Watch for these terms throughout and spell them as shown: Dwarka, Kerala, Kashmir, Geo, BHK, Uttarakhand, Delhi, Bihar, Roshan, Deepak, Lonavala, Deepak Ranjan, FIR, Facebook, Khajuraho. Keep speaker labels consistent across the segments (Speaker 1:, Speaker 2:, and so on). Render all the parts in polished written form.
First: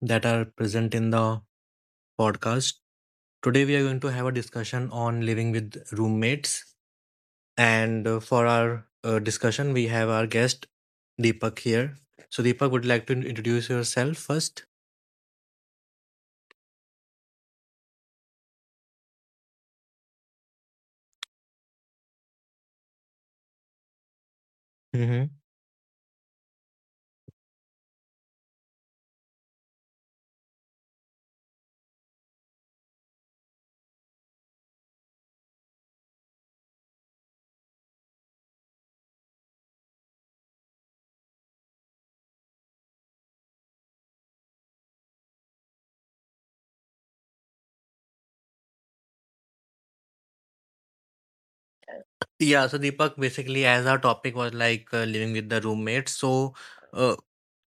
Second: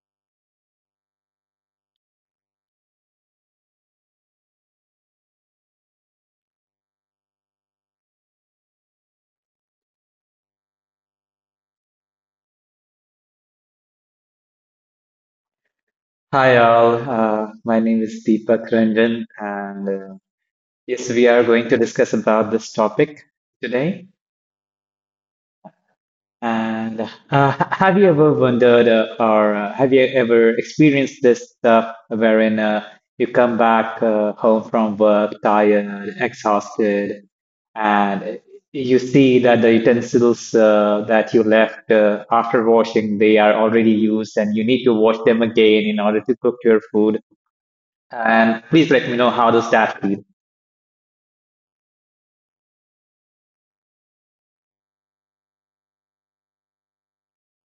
Speaker 1: that are present in the podcast. Today, we are going to have a discussion on living with roommates. And for our discussion, we have our guest Deepak here. So, Deepak, would you like to introduce yourself 1st?
Speaker 2: Hi all, my name is Deepak Ranjan, and yes, we are going to discuss about this topic today. And Have you ever wondered, or have you ever experienced this stuff wherein you come back home from work tired, exhausted, and you see that the utensils that you left after washing they are already used, and you need to wash them again in order to cook your food. And please let me know how does that feel.
Speaker 1: Yeah, so Deepak, basically, as our topic was like living with the roommates, so uh,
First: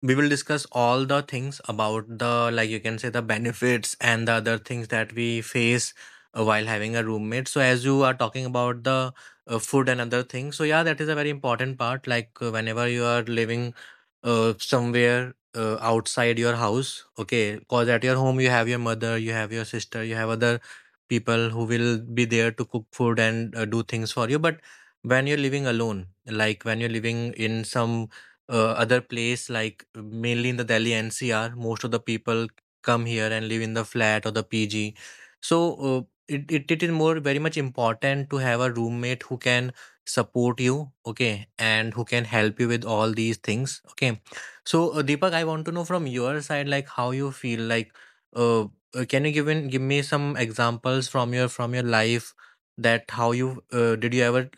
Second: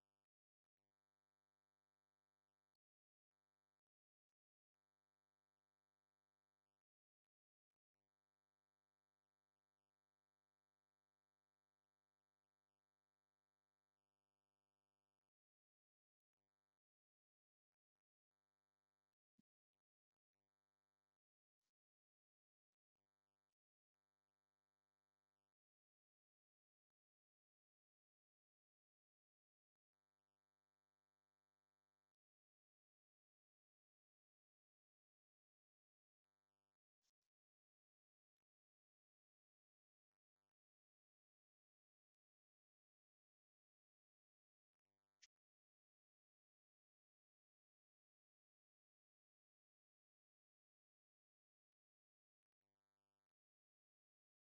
Speaker 1: we will discuss all the things about the, like you can say, the benefits and the other things that we face while having a roommate. So, as you are talking about the food and other things, so yeah, that is a very important part. Like, whenever you are living somewhere outside your house, okay, because at your home you have your mother, you have your sister, you have other people who will be there to cook food and do things for you, but when you're living alone, like when you're living in some other place, like mainly in the Delhi NCR, most of the people come here and live in the flat or the PG. So it is more very much important to have a roommate who can support you, okay, and who can help you with all these things, okay. So Deepak, I want to know from your side, like how you feel, like can you give me some examples from your life, that how you did you ever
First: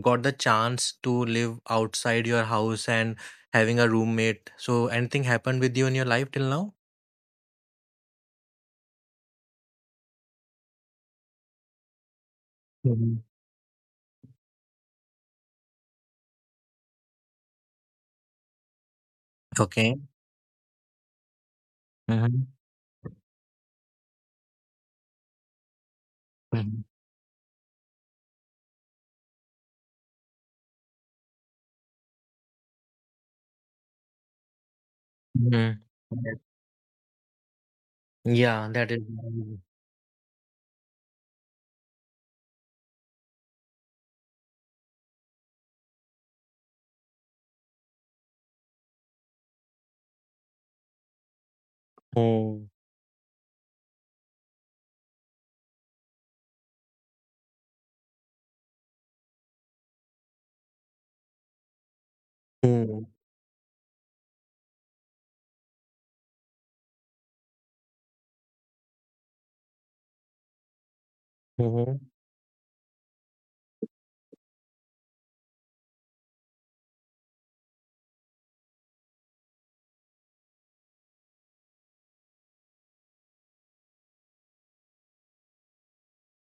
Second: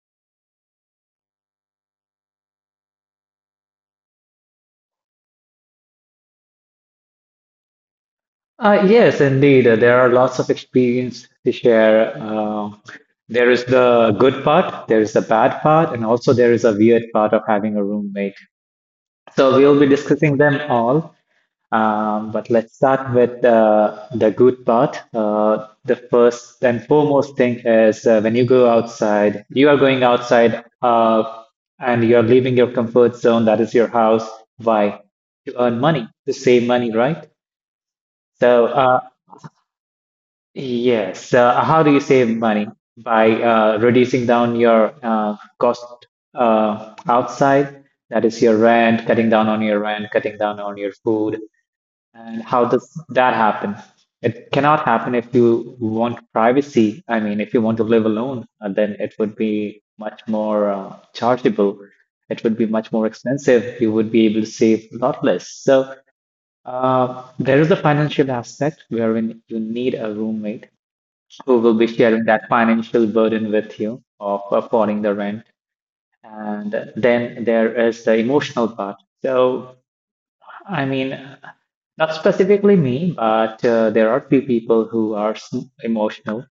Speaker 1: got the chance to live outside your house and having a roommate? So anything happened with you in your life till now?
Speaker 2: Yes, indeed. There are lots of experience to share.
Speaker 1: Mhm.
Speaker 2: There is the good part, there is the bad part, and also there is a weird part of having a roommate. So we'll be
Speaker 1: Okay.
Speaker 2: discussing them all. Um,
Speaker 1: Hmm.
Speaker 2: but let's start with the good part. The first
Speaker 1: Hmm.
Speaker 2: and foremost thing is when you go outside, you are going outside and you're leaving your comfort zone, that is your house. Why? To
Speaker 1: Hmm.
Speaker 2: earn money, to save money, right? So,
Speaker 1: Yeah, that is.
Speaker 2: uh,
Speaker 1: Mm-hmm.
Speaker 2: yes, how do you save money? By reducing down your cost outside, that is your rent, cutting down on your rent, cutting down on your food, and how does that happen? It cannot happen if you want privacy. I mean, if you want to live alone, then it would be much more chargeable. It would be much
Speaker 1: Mm-hmm.
Speaker 2: more expensive. You would be able to save a lot less. So there is the financial aspect wherein you need a roommate who will be sharing that financial burden with you of affording the rent. And then there is the emotional part. So I mean, not specifically me, but there are few people who are emotional.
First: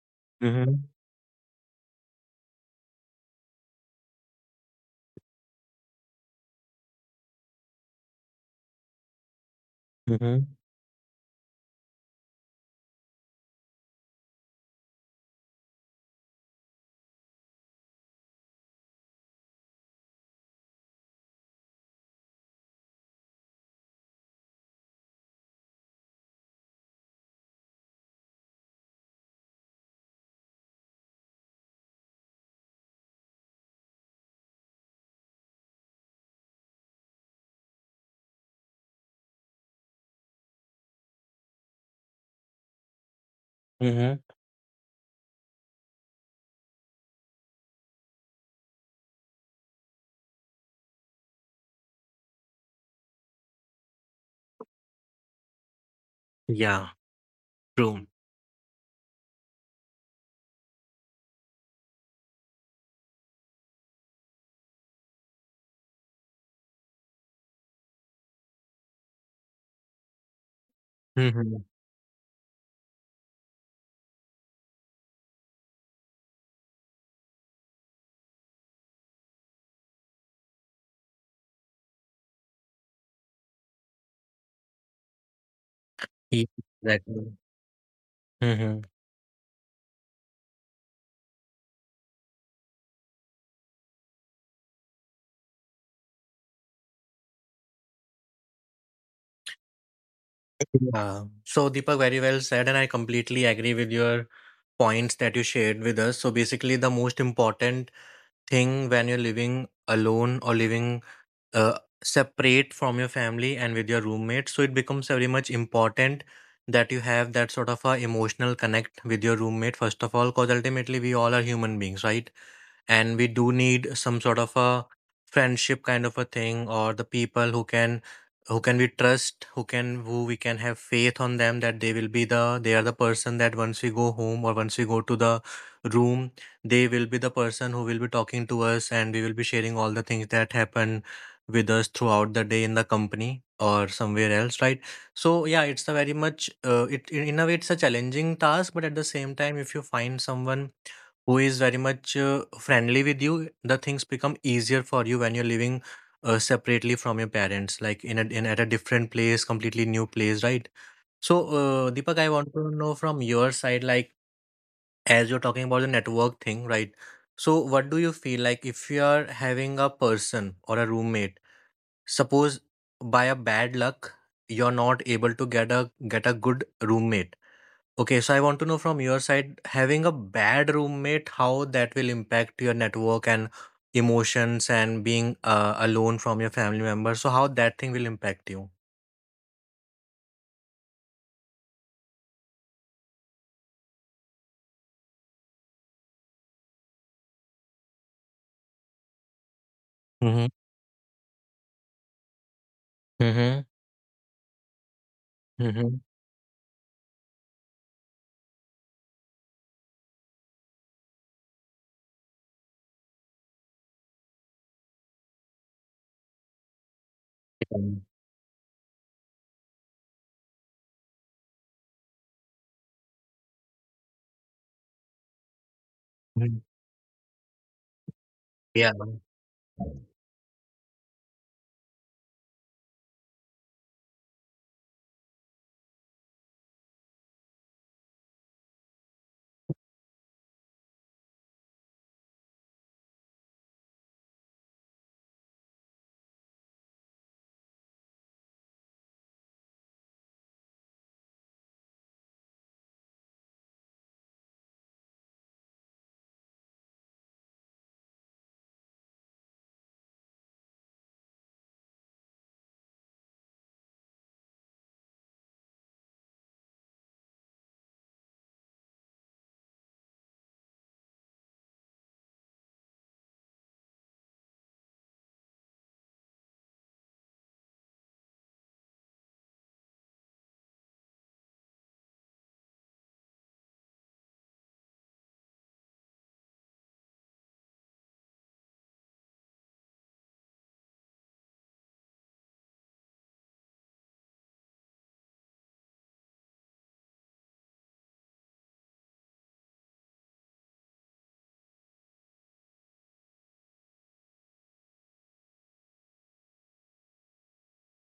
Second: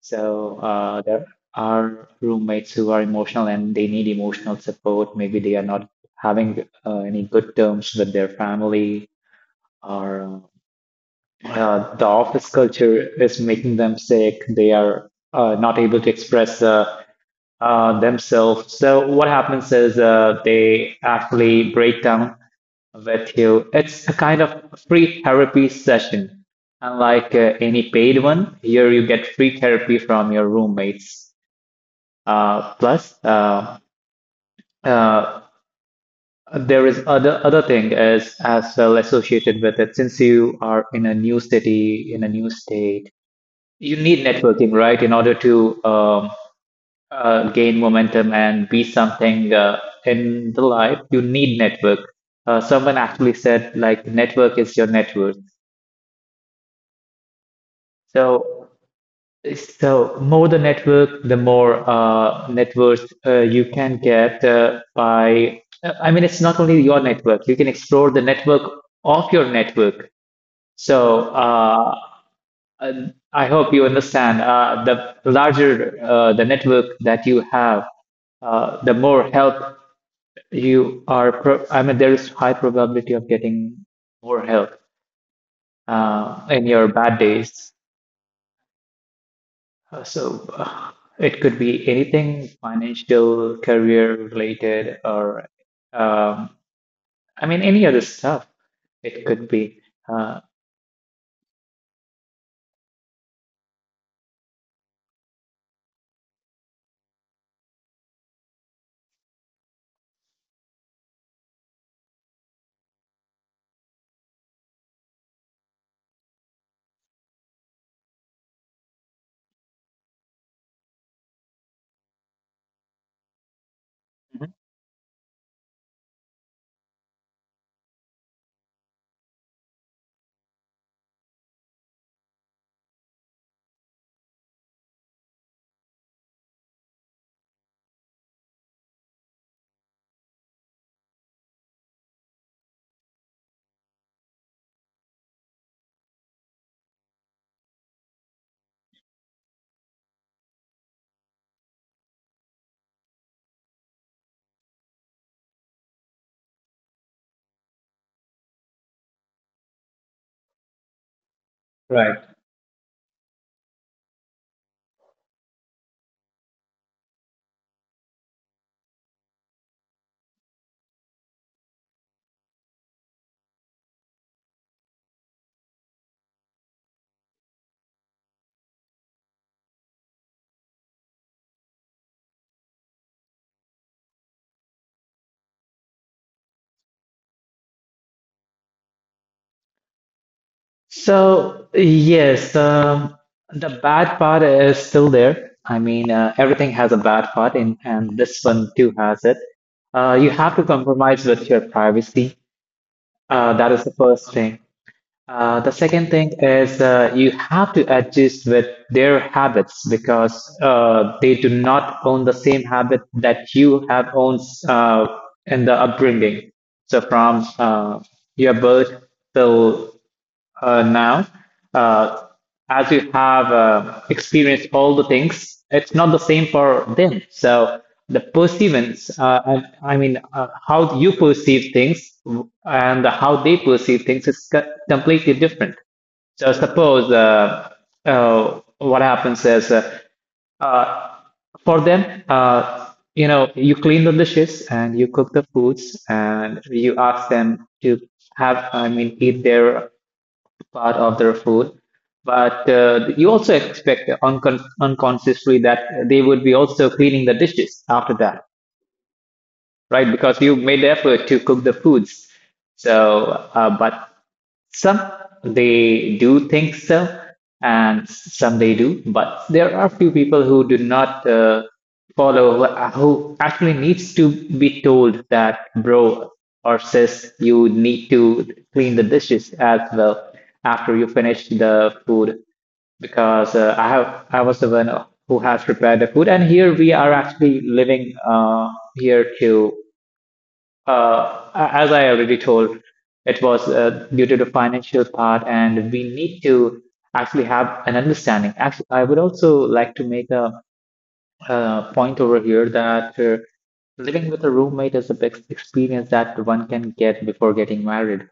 Speaker 2: So
Speaker 1: Mm-hmm.
Speaker 2: there are roommates who are emotional and they need emotional support. Maybe they are not having any good terms with their family, or
Speaker 1: Mm-hmm.
Speaker 2: the office culture is making them sick. They are not able to express themselves. So what happens is they actually break down with you. It's a kind of free therapy session. Unlike any paid one, here you get free therapy from your roommates. Plus, uh, there is other thing is as well associated with it. Since you are in a new city, in a new state, you
Speaker 1: Mm-hmm.
Speaker 2: need networking, right, in order to gain momentum and be something in the life. You need network. Someone actually said like network is your network.
Speaker 1: Yeah, true.
Speaker 2: So, so more the network, the more networks you can get by. I mean, it's not only your network. You can explore the network of your network. So
Speaker 1: Mm-hmm.
Speaker 2: I hope you understand. The larger the network that you have, the more help you are. I mean, there is high probability of getting more help in your bad
Speaker 1: Exactly.
Speaker 2: days.
Speaker 1: Mm-hmm.
Speaker 2: So, it could be anything financial, career related, or um, I mean any other stuff. It could be uh,
Speaker 1: Yeah. So Deepak, very well said, and I completely agree with your points that you shared with us. So basically, the most important thing when you're living alone or living uh, separate from your family and with your roommates. So it becomes very much important that you have that sort of a emotional connect with your roommate first of all, because ultimately we all are human beings, right? And we do need some sort
Speaker 2: Mhm.
Speaker 1: of a friendship kind of a thing, or the people who can, who can we trust, who can, who we can have faith on them that they will be the, they are the person that once we go home or once we go to the room, they will be the person who will be talking to us, and we will be sharing all the things that happen with us throughout the day in the company or somewhere else, right? So yeah, it's a very much it, in a way it's a challenging task, but at the same time, if you find someone who is very much friendly with you, the things become easier for you when you're living separately from your parents, like in at a different place, completely new place, right? So,
Speaker 2: Right.
Speaker 1: Deepak, I want to know from your side, like, as you're talking about the network thing, right? So, what do you feel like if you are having a person or a roommate? Suppose by a bad luck, you're not able to get a good roommate. Okay, so I want to know from your side, having a bad roommate, how that will impact your network and emotions and being alone from your family members. So how that thing will impact you?
Speaker 2: So yes, the bad part is still there. I mean, everything has a bad part, and, this one too has it. You
Speaker 1: Mm-hmm.
Speaker 2: have to compromise with your privacy. That is the first thing. The
Speaker 1: Mm-hmm.
Speaker 2: second thing is you have to adjust with their habits because they do not own the same habit that you have owned uh, in the upbringing. So from your birth till now, uh, as you have experienced all the things, it's not the same
Speaker 1: Mm-hmm.
Speaker 2: for them. So the
Speaker 1: Yeah.
Speaker 2: perceivance, and I mean, how you perceive things and how they perceive things is completely different. So suppose what happens is uh, for them, you know, you clean the dishes and you cook the foods and you ask them to have, I mean, eat their part of their food. But you also expect unconsciously that they would be also cleaning the dishes after that, right? Because you made the effort to cook the foods. So, but some they do think so, and some they do, but there are few people who do not follow, who actually needs to be told that, bro or sis, you need to clean the dishes as well after you finish the food because I was the one who has prepared the food, and here we are actually living here too, as I already told, it was due to the financial part, and we need to actually have an understanding. Actually, I would also like to make a point over here that living with a roommate is a big experience that one can get before getting married.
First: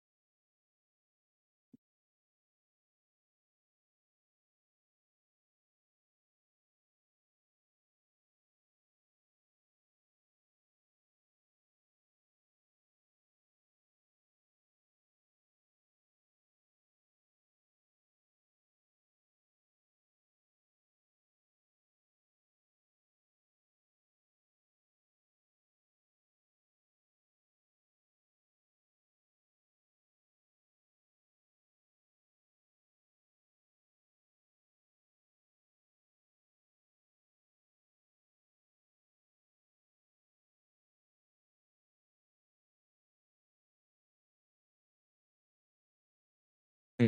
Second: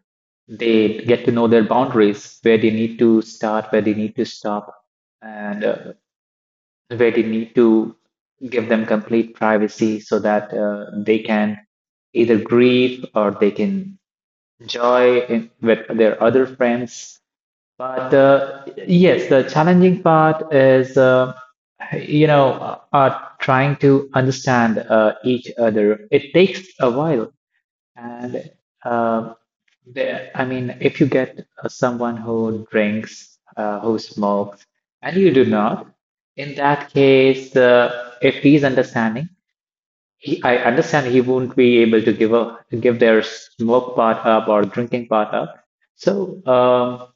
Speaker 2: They get to know their boundaries, where they need to start, where they need to stop, and where they need to give them complete privacy so that they can either grieve or they can enjoy in, with their other friends. But yes, the challenging part is, trying to understand each other. It takes a while. And uh, I mean, if you get someone who drinks, who smokes, and you do not, in that case, if he's understanding, I understand he won't be able to give up, give their smoke part up or drinking part up. So,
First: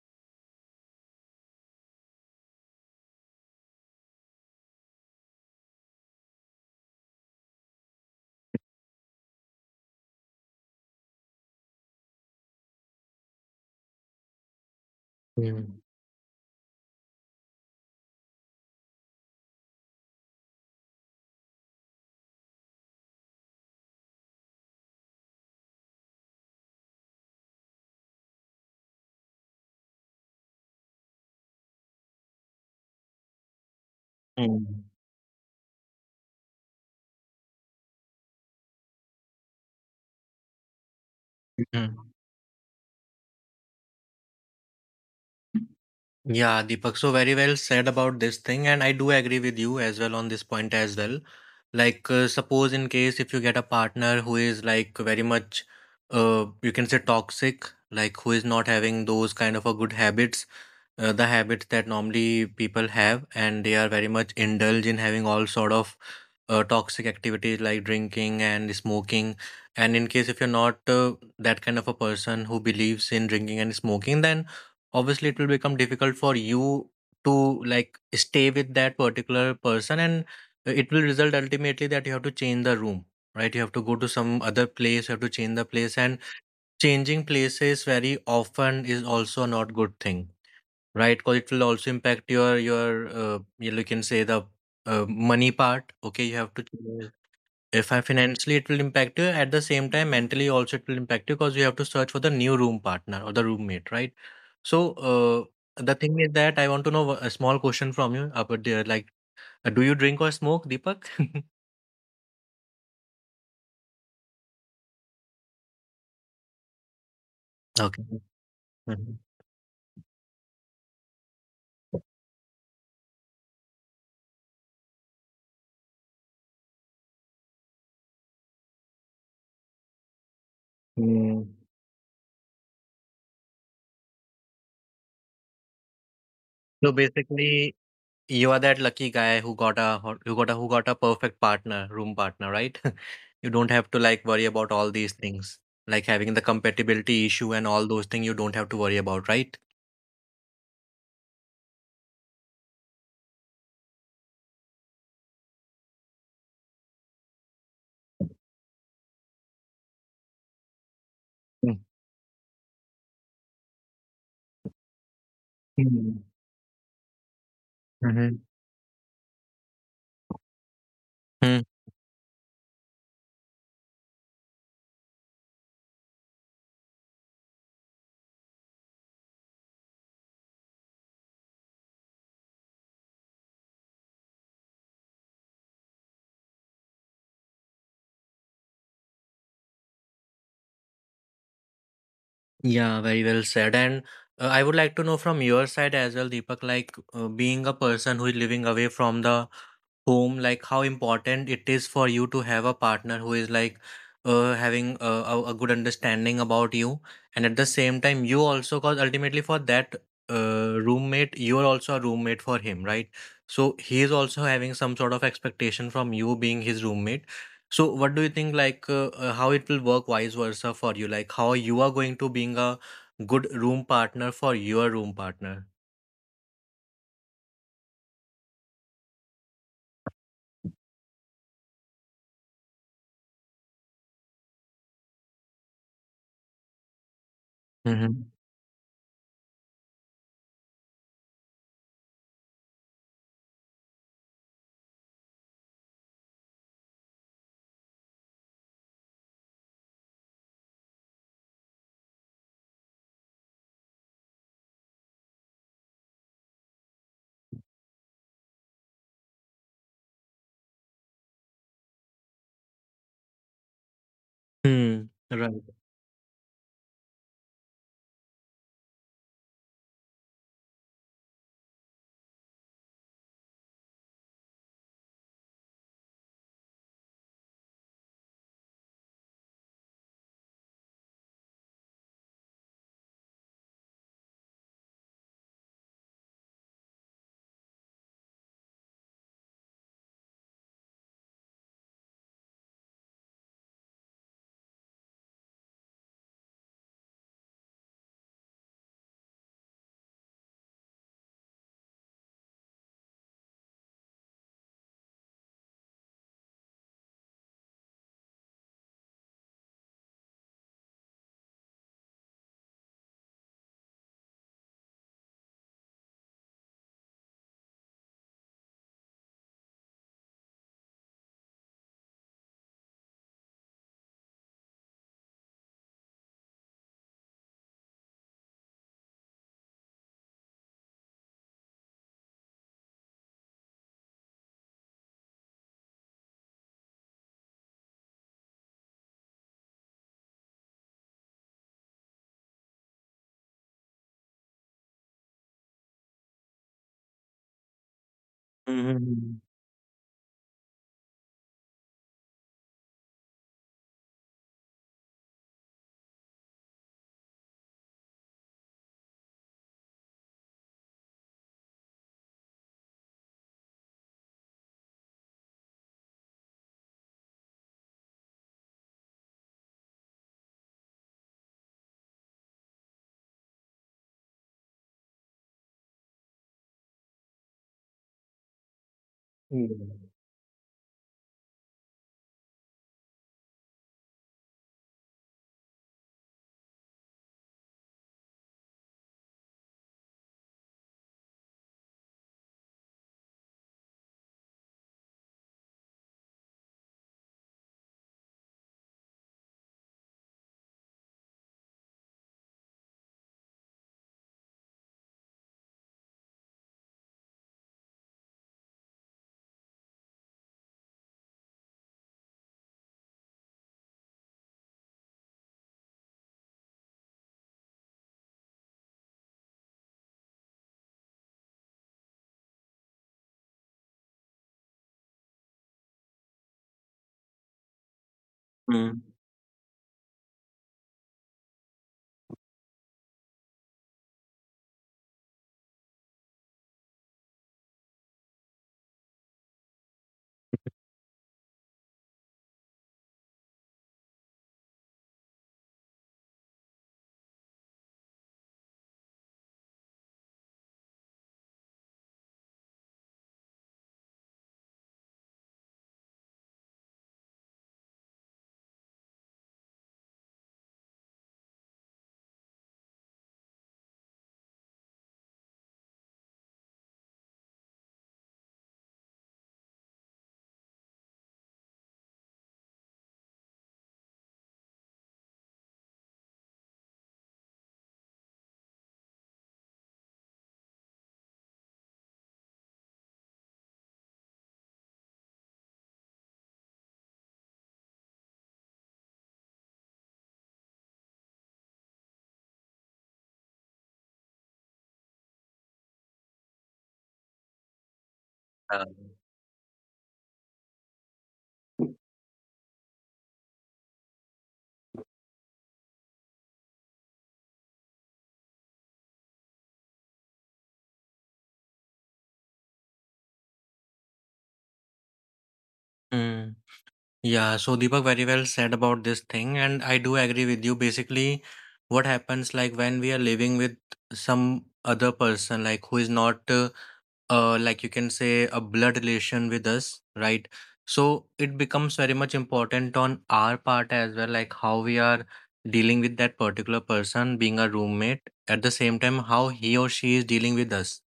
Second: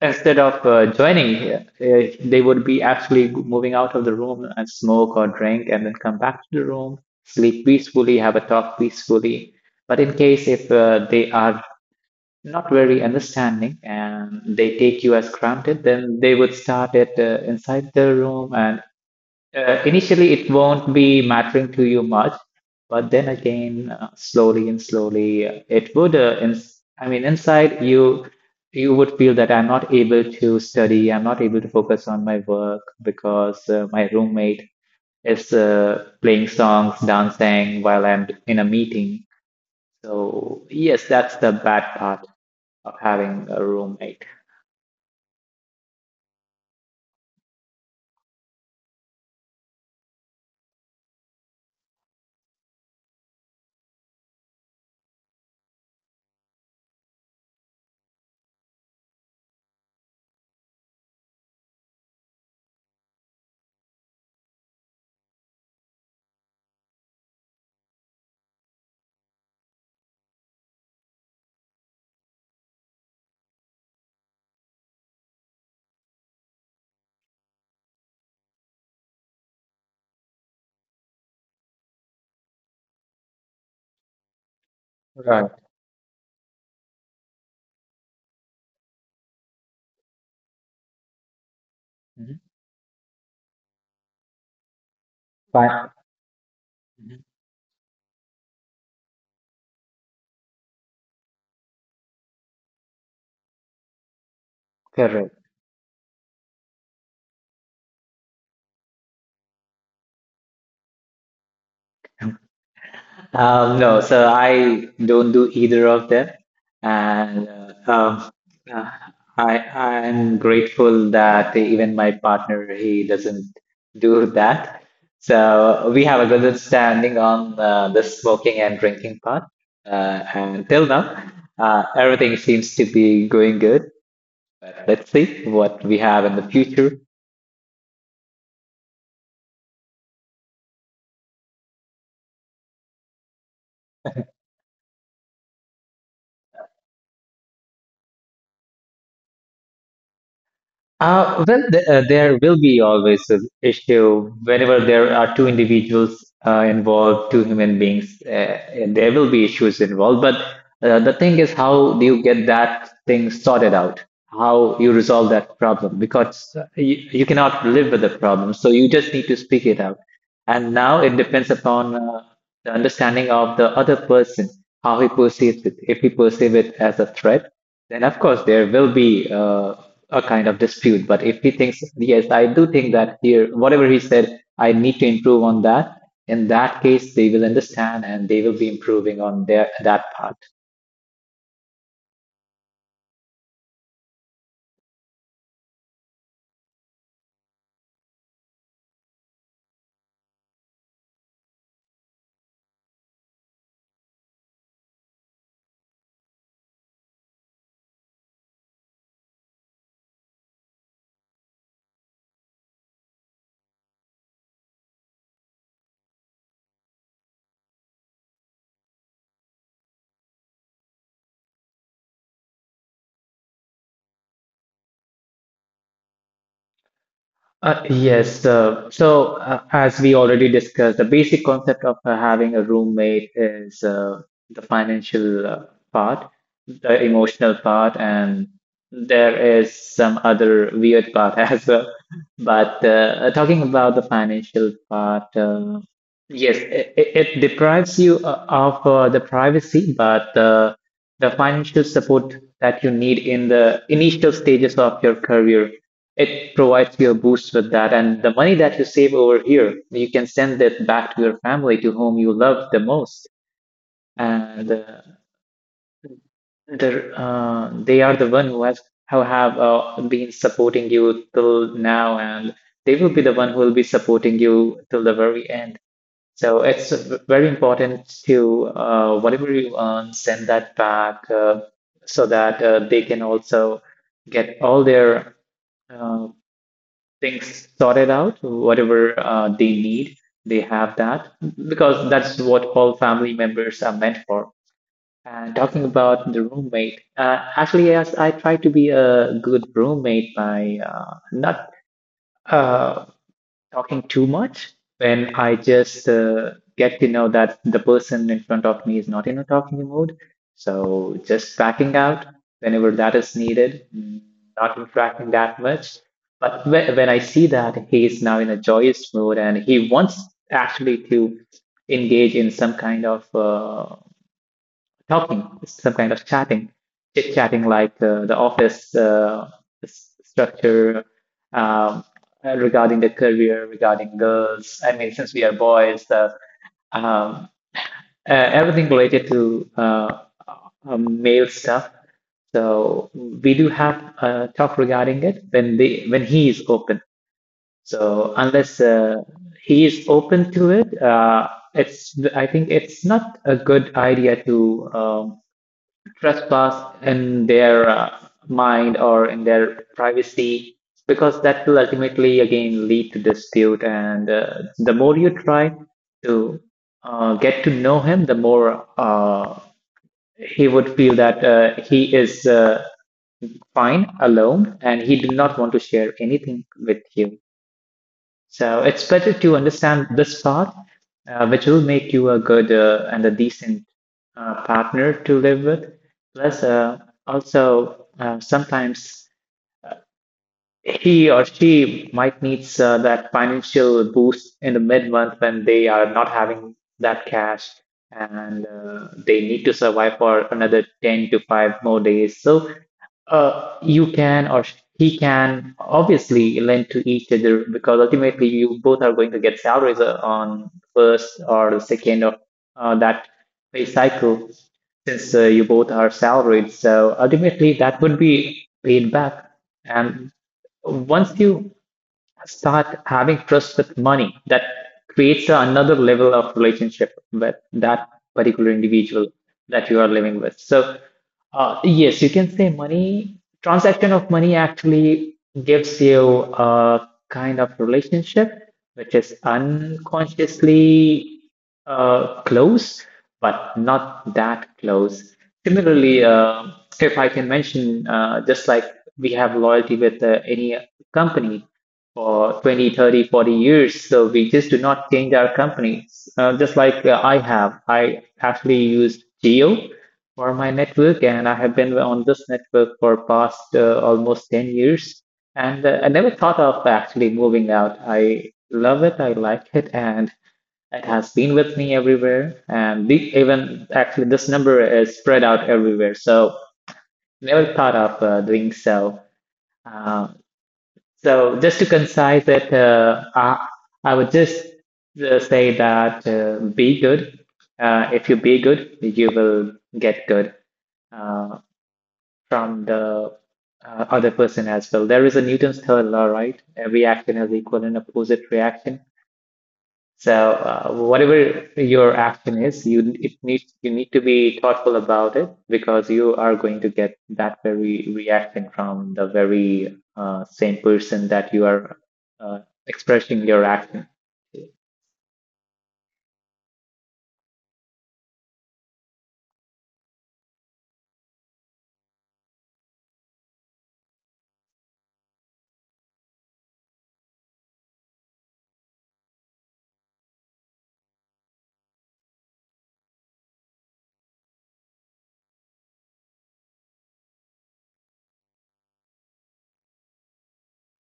Speaker 2: instead of joining, here, they would be actually moving out of the room and smoke or drink and then come back to the room, sleep peacefully, have a talk peacefully. But in case if they are not very understanding and they take you as
Speaker 1: Mm-hmm.
Speaker 2: granted, then they would start it inside the room, and initially, it won't be mattering to you much, but then again, slowly and slowly, it would. Ins I mean, inside you, you would feel that I'm not able to study, I'm not able to focus on my work because my roommate is playing songs, dancing while I'm in a meeting. So yes, that's the bad
Speaker 1: Mm-hmm.
Speaker 2: part of having a roommate.
Speaker 1: Yeah, Deepak, so very well said about this thing, and I do agree with you as well on this point as well. Like, suppose in case if you get a partner who is like very much, you can say toxic, like who is not having those kind of a good habits, the habits that normally people have, and they are very much indulge in having all sort of toxic activities like drinking and smoking, and in case if you're not that kind of a person who believes in drinking and smoking, then obviously it will become difficult for you to like stay with that particular person, and it will result ultimately that you have to change the room, right? You have to go to some other place, you have to
Speaker 2: Right.
Speaker 1: change the place. And changing places very often is also not good thing, right? Because it will also
Speaker 2: Mhm.
Speaker 1: impact your you, you can say the money
Speaker 2: Fine.
Speaker 1: part. Okay, you have to choose.
Speaker 2: Mhm.
Speaker 1: If I financially it will impact you, at the same time mentally also it will impact you, because you have to search for the new room partner or the roommate, right? So
Speaker 2: Correct.
Speaker 1: the thing is that I want to know a small question from you about there, like, do you drink or smoke, Deepak?
Speaker 2: No, so I don't do either of them, and uh,
Speaker 1: Okay.
Speaker 2: um, uh,
Speaker 1: Mhm.
Speaker 2: I'm grateful that even my partner he doesn't do that. So we have a good understanding on the smoking and drinking part, and till now,
Speaker 1: Mm.
Speaker 2: everything seems to be going good. But let's see what we have in the
Speaker 1: So
Speaker 2: future.
Speaker 1: basically, you are that lucky guy who got a who got a, who got a perfect partner, room partner, right? You don't have to like worry about all these things, like having the compatibility issue and all those things. You don't have to worry about, right?
Speaker 2: Well, there will be always an issue whenever there are two individuals involved, two human beings, and there will be issues involved. But the thing is,
Speaker 1: Mm-hmm.
Speaker 2: how do you get that thing sorted out? How you resolve that problem? Because you cannot live with the problem, so you just need to speak it out. And now it depends upon the understanding of the other person, how he perceives it. If he perceives it as a threat, then, of course, there will be a kind of dispute. But if he thinks, yes, I do think that here, whatever he said, I need to improve on that, in that case, they will understand and they will be improving on their that part.
Speaker 1: Yeah, very well said. And I would like to know from your side as well, Deepak, like, being a person who is living away from the home, like how important it is for you to have a partner who is like having a good understanding about you, and at the same time you also, cause ultimately for that roommate, you are also a roommate for him, right? So he is also having some sort of expectation from you being his roommate. So what do you think, like, how it will work vice versa for you, like how you are going to being a good room partner for your room partner?
Speaker 2: Yes, so as we already discussed, the basic concept of having a roommate is the financial part, the emotional part,
Speaker 1: Mm-hmm.
Speaker 2: and there is some other weird part as well. But talking about the financial part, yes, it deprives you of the privacy, but the financial support that you need in the initial stages of your career. It provides you a boost with that. And the money that you save over here, you can send it back to your family, to whom you love the most. And uh,
Speaker 1: Hmm, right.
Speaker 2: the, uh, they are the one who has who have been supporting you till now, and they will be the one who will be supporting you till the very end. So it's very important to whatever you earn, send that back so that they can also get all their uh, things sorted out, whatever they need, they have that, because that's what all family members are meant for. And talking about the roommate, actually, yes, I try to be a good roommate by not. Uh, talking too much when I just get to know that the person in front of me is not in a talking mood. So just backing out whenever that is needed, not interacting that much. But when I see that he is now in a joyous mood and he wants actually to engage in some kind of talking, some kind of chatting, chit chatting like the office structure um, regarding the career, regarding girls. I mean, since we are boys, um, uh, everything related to male stuff. So we do have a talk regarding it when they when he is open. So unless
Speaker 1: Mm-hmm.
Speaker 2: he is open to it, it's I think it's not a good idea to um, trespass in their mind or in their privacy because that will ultimately again lead to dispute and the more you try to get to know him, the more he would feel that he is fine alone and he did not want to share anything with you, so it's better to understand this part, which will make you a good and a decent partner to live with. Plus, also sometimes he or she might needs that financial boost in the mid-month when they are not having that cash, and they need to survive for another 10 to 5 more days. So you can, he can obviously lend to each other because ultimately you both are going to get salaries on first or the second of that pay cycle, since you both are salaried, so ultimately that would be paid back. And once you start having trust with money, that creates another level of relationship with that particular
Speaker 1: Hmm.
Speaker 2: individual that you are living with. So yes, you can say money, transaction of money actually gives you a kind of relationship which is unconsciously close, but not that close. Similarly, if I can mention, just like we have loyalty with any company for 20, 30, 40 years. So we just do not change our companies. Just like, I have, I actually used Geo for my network, and I have been on this network for past almost 10 years. And I never thought of actually moving out. I love it, I like it, and it has been with me everywhere. And the, even actually, this number is spread out everywhere. So never thought of doing so. Um so just to concise it, I would just say that be good. If you be good, you will get good uh, from the other person as well. There is a Newton's third law, right? Every action has equal and opposite
Speaker 1: Yeah.
Speaker 2: reaction. So whatever your action is, you need to be thoughtful about it because you are going to get that very reaction from the very same person that you are uh, expressing your action.
Speaker 1: Mm. Yeah. So Deepak, very well said about this thing, and I do agree with you. Basically, what happens like when we are living with some other person, like who is not, like you can say, a blood relation with us, right? So it becomes very much important on our part as well, like how we are dealing with that particular person, being a roommate. At the same time, how he or she is dealing with us.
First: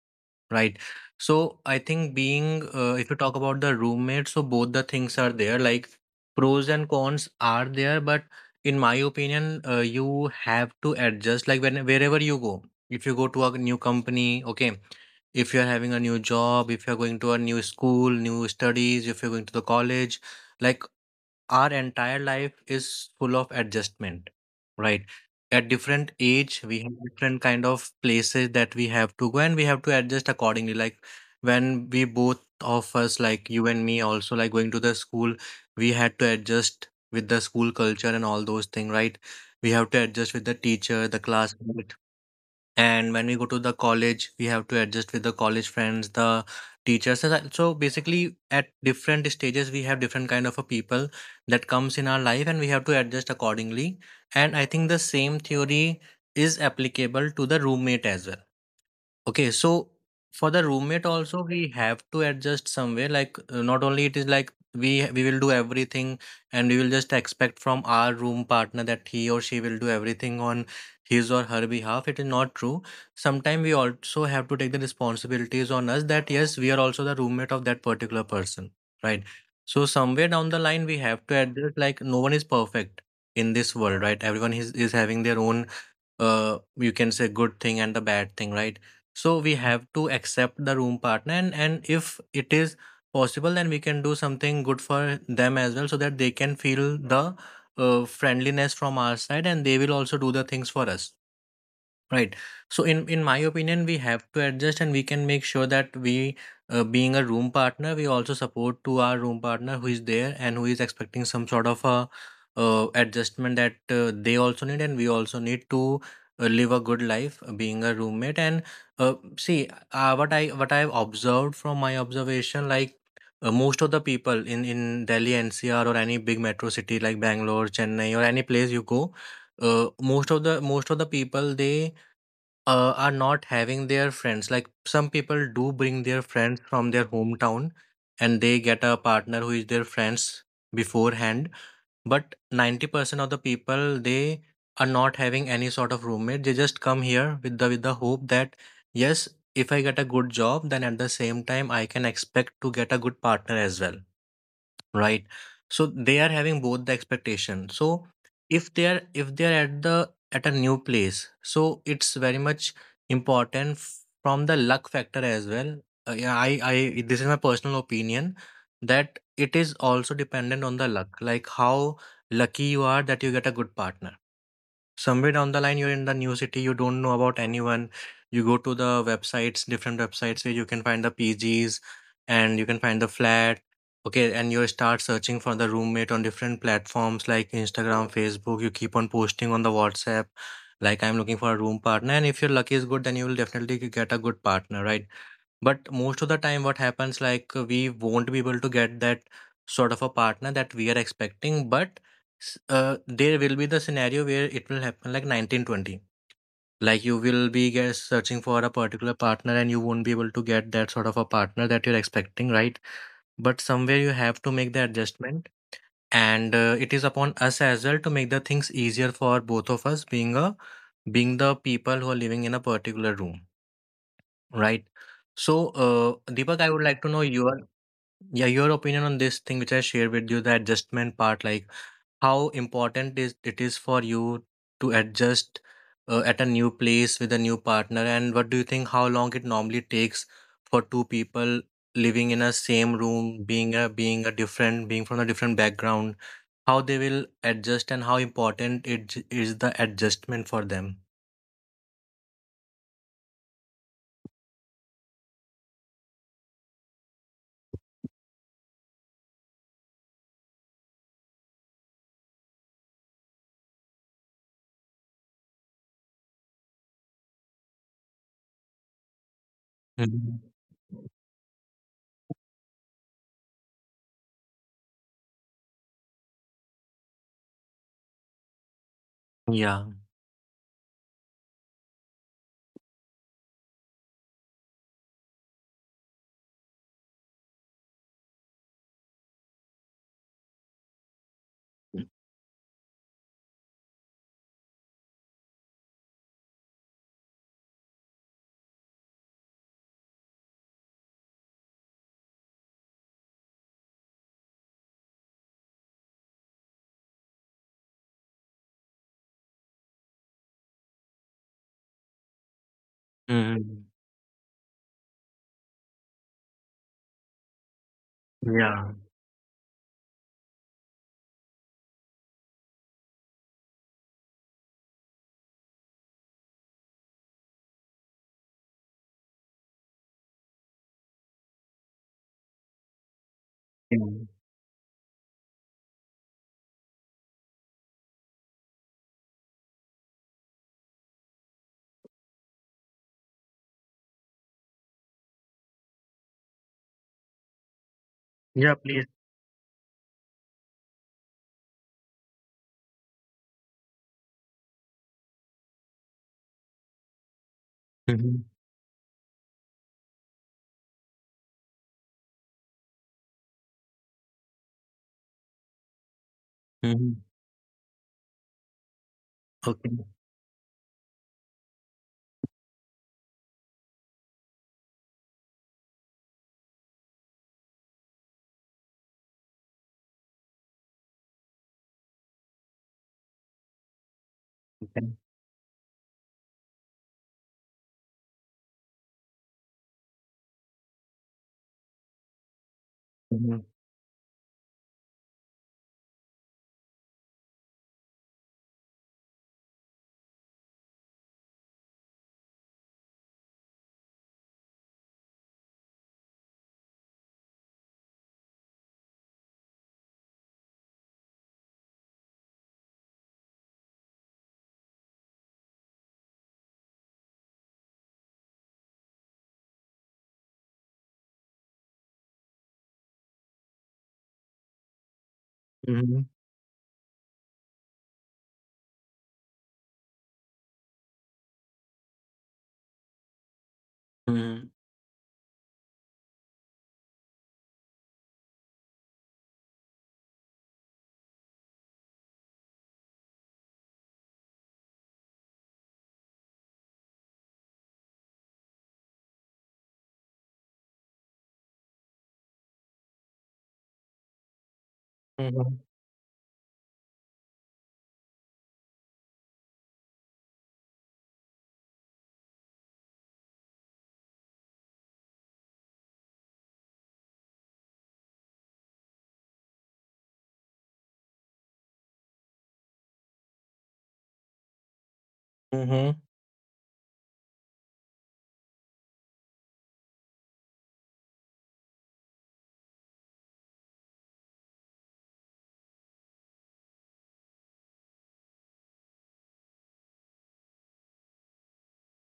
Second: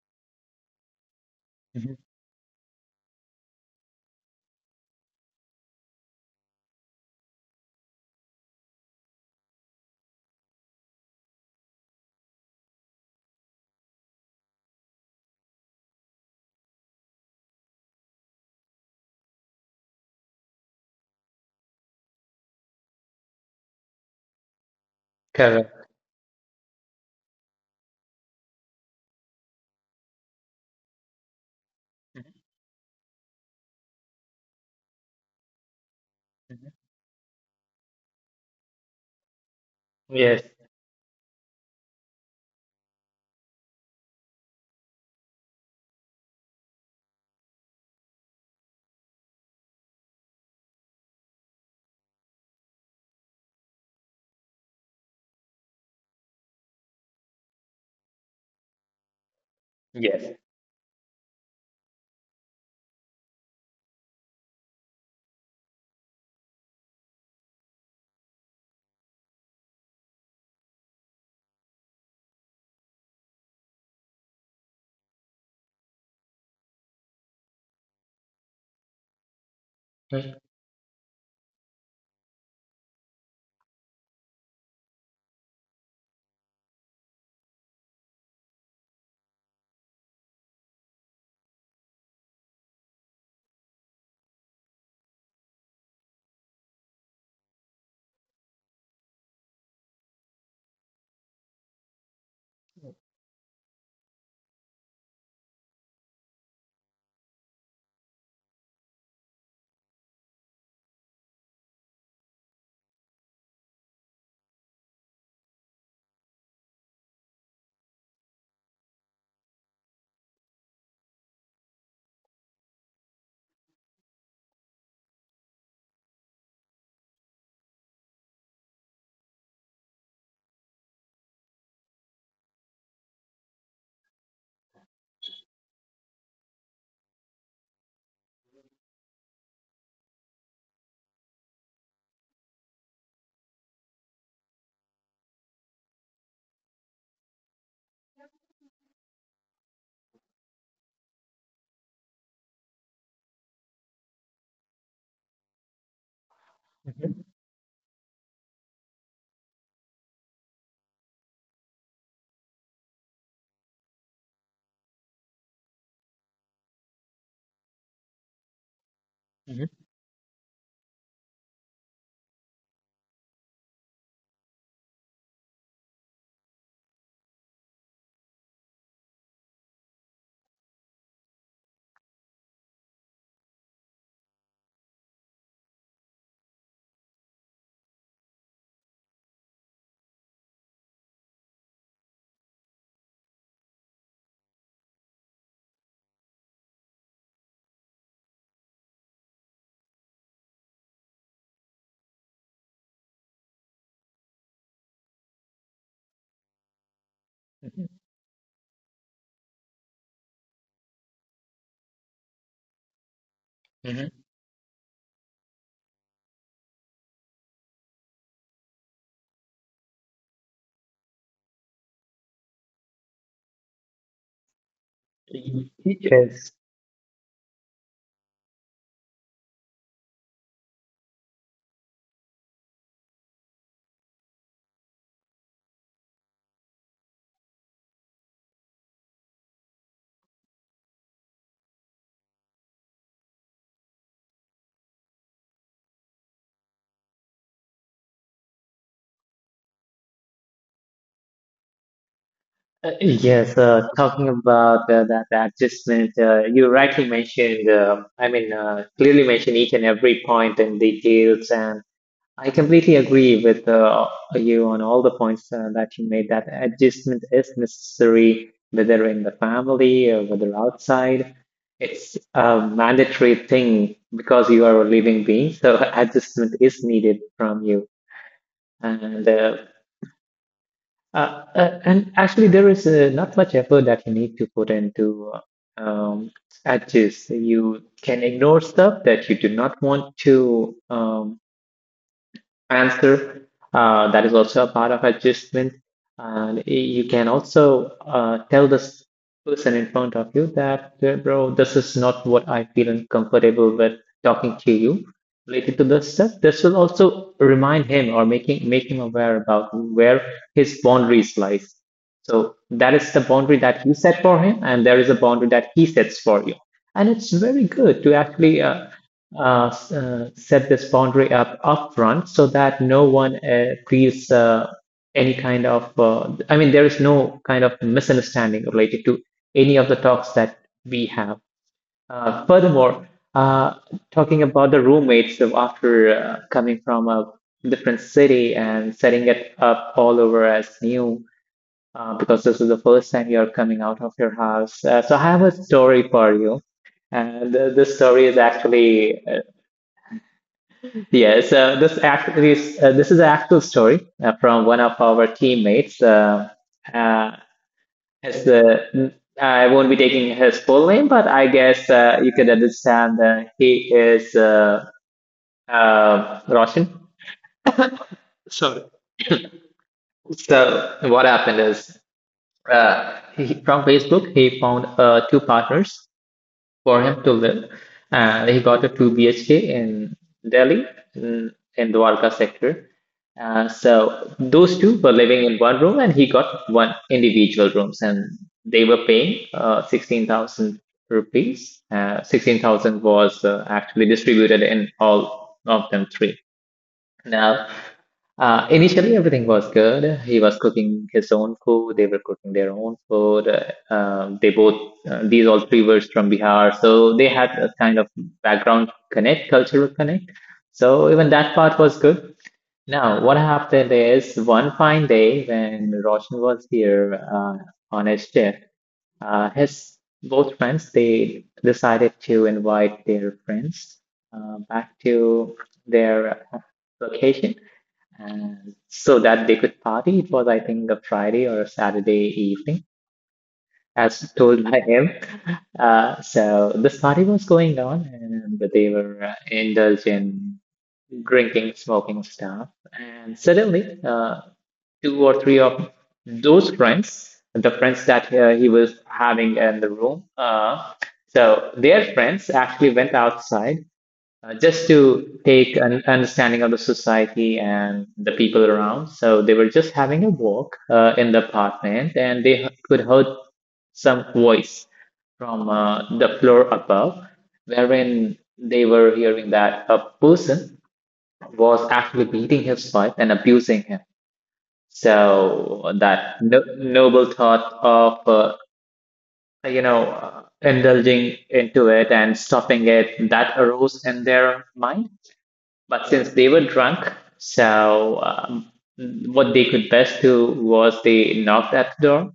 Speaker 1: Right. So I
Speaker 2: Mhm.
Speaker 1: think being, if you talk about the roommate, so both the things are there, like pros and cons are there, but in my opinion, you have to adjust like, when wherever you go. If you go to a new company, okay, if you're having a new job, if you're going to a new school, new studies, if you're going to the college, like, our entire life is full of adjustment, right?
Speaker 2: Correct.
Speaker 1: At different age we have different kind of places that we have to go, and we have to adjust accordingly. Like, when we,
Speaker 2: Mhm.
Speaker 1: both of us, like you and me, also like going to the school, we had to
Speaker 2: Mhm.
Speaker 1: adjust with the school culture and all those things, right? We have to
Speaker 2: Yes.
Speaker 1: adjust with the teacher, the class, and when we go to the college, we have to adjust with the college friends, the teachers. So basically, at different stages, we have different kind of a people that comes in our life, and we have to adjust accordingly. And I think the same theory is applicable to the roommate as well. Okay, so
Speaker 2: Yes.
Speaker 1: for the roommate also we have to adjust some way. Like not only it is like we will do everything and we will just expect from our room partner that he or she will do everything on his or her behalf. It is not true. Sometimes we also have to take the responsibilities on us, that yes, we are also the roommate of that particular person, right? So
Speaker 2: Mhm.
Speaker 1: somewhere down the line we have to adjust, like no one is perfect in this world, right? Everyone is having their own you can say good thing and the bad thing, right? So we have to accept the room partner, and if it is possible, then we can do something good for them as well, so that they can feel the friendliness from our side, and they will also do the things for us. Right. So in my opinion, we have to adjust, and we can make sure that we, being a room partner, we also support to our room partner who is there and who is expecting some sort of a adjustment that they also need, and we also need to live a good life being a roommate. What I've observed from my observation, most of the people in Delhi NCR or any big metro city like Bangalore, Chennai, or any place you go, uh, most of the people they are not having their friends. Like some people do bring their friends from their hometown and they get a partner who is their friends beforehand. But 90% of the people, they are not having any sort of roommate. They just come here with with the hope that, yes, if I get a good job, then at the same time, I can expect to get a good partner as well. Right. So they are having both the expectation. So if they are at the at a new place, so it's very much important from the luck factor as well. Yeah, I this is my personal opinion that
Speaker 2: Mhm.
Speaker 1: it is also dependent on the luck, like how lucky you are that you get a good partner. Somewhere down the line, you're in the new city, you don't know about anyone. You go to the websites, different websites where you can find the PGs and you can find the flat. Okay, and you start searching for the roommate on different platforms like Instagram, Facebook. You keep on posting on the WhatsApp, like I'm looking for a room partner. And if your luck is good, then you will definitely get a good partner, right? But most of the time, what happens, like we won't be able to get that sort of a partner that we are expecting. But there will be the scenario where it will happen like 1920. Like you will be
Speaker 2: Mhm.
Speaker 1: get searching for a particular partner and you won't be able to get that sort of a partner that you're expecting, right? But somewhere you
Speaker 2: Mhm.
Speaker 1: have to make the adjustment. And it is upon us as well to make the things easier for both of us, being the people who are living in a particular room, right?
Speaker 2: Mhm.
Speaker 1: So,
Speaker 2: Yes.
Speaker 1: Deepak, I would like to know your opinion on this thing which I shared with you, the adjustment part, like how important is it is for you to adjust at a new place with a new partner, and what do you think how long it normally takes for two people living in a same room, being from a different background, how they will adjust and how important is the adjustment for them.
Speaker 2: Yes, talking about that adjustment, you rightly mentioned, I mean, clearly mentioned each and every point and details, and I completely agree with you on all the points that you made, that adjustment is necessary, whether in the family or
Speaker 1: Mhm.
Speaker 2: whether outside. It's a mandatory thing because you are a living being, so adjustment is needed from you. And uh,
Speaker 1: Yeah.
Speaker 2: and actually, there is not much effort that you need to put into adjust. You can ignore stuff that you do not want to answer. That is also a part of adjustment. And you can also tell this person in front of you that, bro, this is not what I feel uncomfortable with talking to you related to this stuff. This will also remind him or making make him aware about where his boundaries lies. So that is the boundary that
Speaker 1: Mhm.
Speaker 2: you set for him, and there is a boundary that he sets for you. And it's very good to actually
Speaker 1: Yeah.
Speaker 2: set this boundary up upfront so that no one feels any kind of, I mean, there is no kind of misunderstanding related to any of the talks that we have. Furthermore, uh,
Speaker 1: Yeah.
Speaker 2: talking about the roommates, so after coming from a different city and setting it up all over as new, because this is the first time you're coming out of your house. So I have a story for you. And this story is
Speaker 1: Yeah, please.
Speaker 2: actually yeah, so this is an actual story from one of our teammates. Uh, as
Speaker 1: Mhm.
Speaker 2: the I won't be taking his full name, but I guess you can understand that he is, Roshan.
Speaker 1: Mhm.
Speaker 2: Sorry.
Speaker 1: Okay.
Speaker 2: So what happened is he, from Facebook, he found two partners for him to live, and he got a 2 BHK in Delhi in, in Dwarka sector. So those two
Speaker 1: Okay.
Speaker 2: were living in one room, and he got one individual rooms, and they were paying 16,000 rupees. 16,000 was
Speaker 1: Mhm.
Speaker 2: actually distributed in all of them three. Now, initially everything was good. He was cooking his own food. They were cooking their own food. They both, these all three were from Bihar, so they had a kind of background connect, cultural connect. So even that part was good. Now, what happened is one fine day when Roshan was here on his shift, his both friends they decided to invite their friends back to
Speaker 1: Mhm.
Speaker 2: their location, and so that they could party. It was, I think, a Friday or a Saturday evening, as told
Speaker 1: Mhm.
Speaker 2: by him. So this party was going on, and they were indulging drinking, smoking stuff. And suddenly, two or three of those friends, the friends that he was having in the room, so their friends actually went outside just to take
Speaker 1: Mhm.
Speaker 2: an understanding of the society and the people around. So they were just having a walk in the apartment, and could heard some voice from the floor above, wherein they were hearing that a person was actually beating his wife and abusing him. So
Speaker 1: Mhm.
Speaker 2: that no noble thought of indulging into it and stopping it that arose in their mind. But since they were drunk, so what they could best do was they knocked at the door.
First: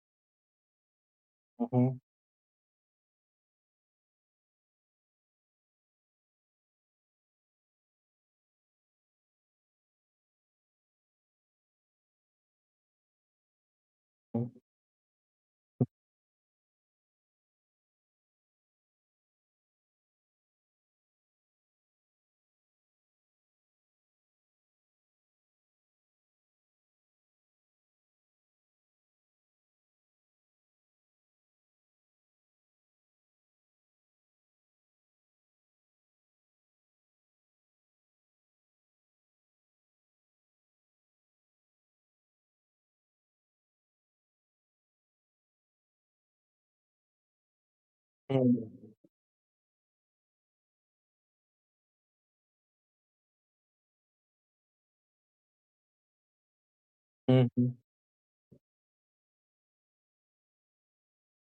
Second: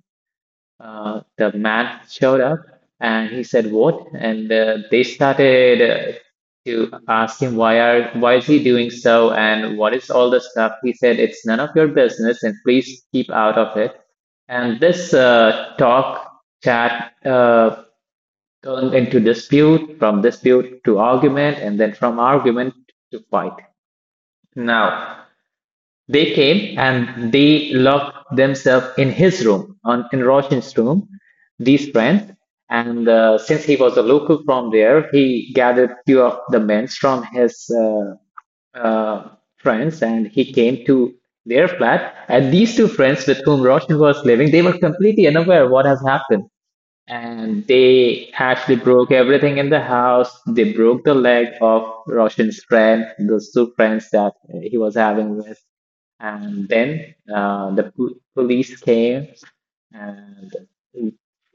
Speaker 2: The
Speaker 1: Mhm.
Speaker 2: man showed up and he said, "What?" And they started to ask him, why is he doing so and what is all the stuff? He said, "It's none of your business and please keep out of it."
Speaker 1: Mhm.
Speaker 2: And this talk chat turned into dispute, from dispute to argument, and then from argument to fight. Now, they came and they locked themselves in his room, on in Roshan's room, these friends. And since he was a local from there, he gathered few of the men from his uh, friends and he came to their flat. And these two friends with whom Roshan was living, they were completely unaware what has happened. And they actually
Speaker 1: Mhm.
Speaker 2: broke everything in the house. They broke the leg of Roshan's friend, those two friends that he was having with. And then
Speaker 1: Mhm.
Speaker 2: police came and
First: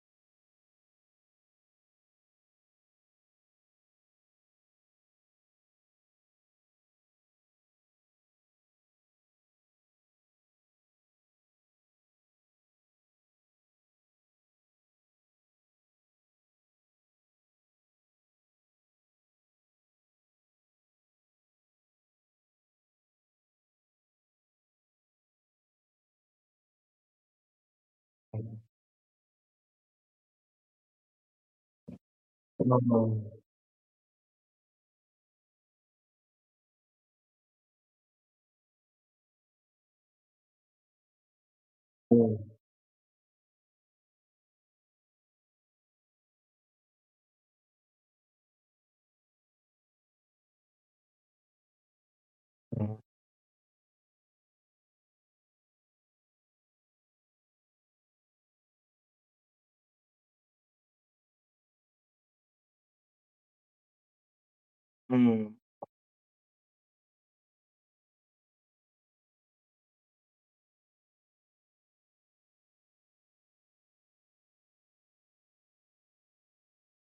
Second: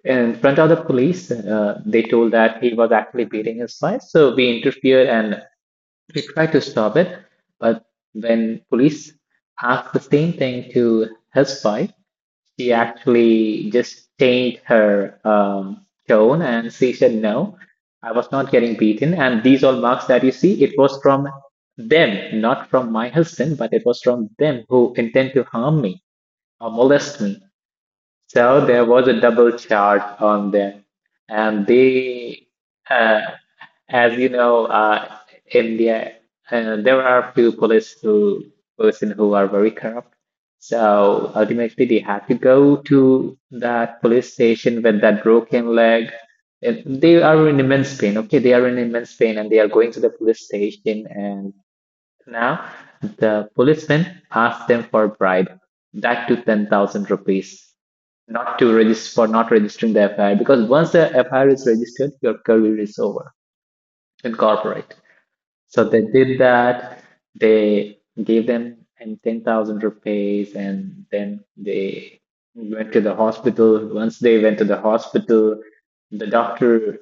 Speaker 2: in front of the police, they told that he was actually beating his wife. So we interfered and he tried to stop it, but when police asked the same thing to his wife, she actually just changed her tone and she said, "No, I was not getting beaten. And these all marks that you see, it was from them, not from my husband, but it was from them who intend to harm me or molest me." So there was a double charge on them, and they, uh,
Speaker 1: Mhm.
Speaker 2: as you know, India, there are few police who person who are very corrupt. So ultimately, they had to
Speaker 1: Mhm.
Speaker 2: go to that police station with that broken leg. And they are in immense pain. Okay, they are in immense pain, and they are going to the police station, and now,
Speaker 1: Mhm.
Speaker 2: the policeman asked them for a bribe, that to 10,000 rupees, not to register, for not registering the FIR, because once the FIR is registered, your career is over in corporate.
Speaker 1: Mhm.
Speaker 2: So they did that. They gave them and 10,000 rupees, and then they went to the hospital. Once they went to the hospital, the doctor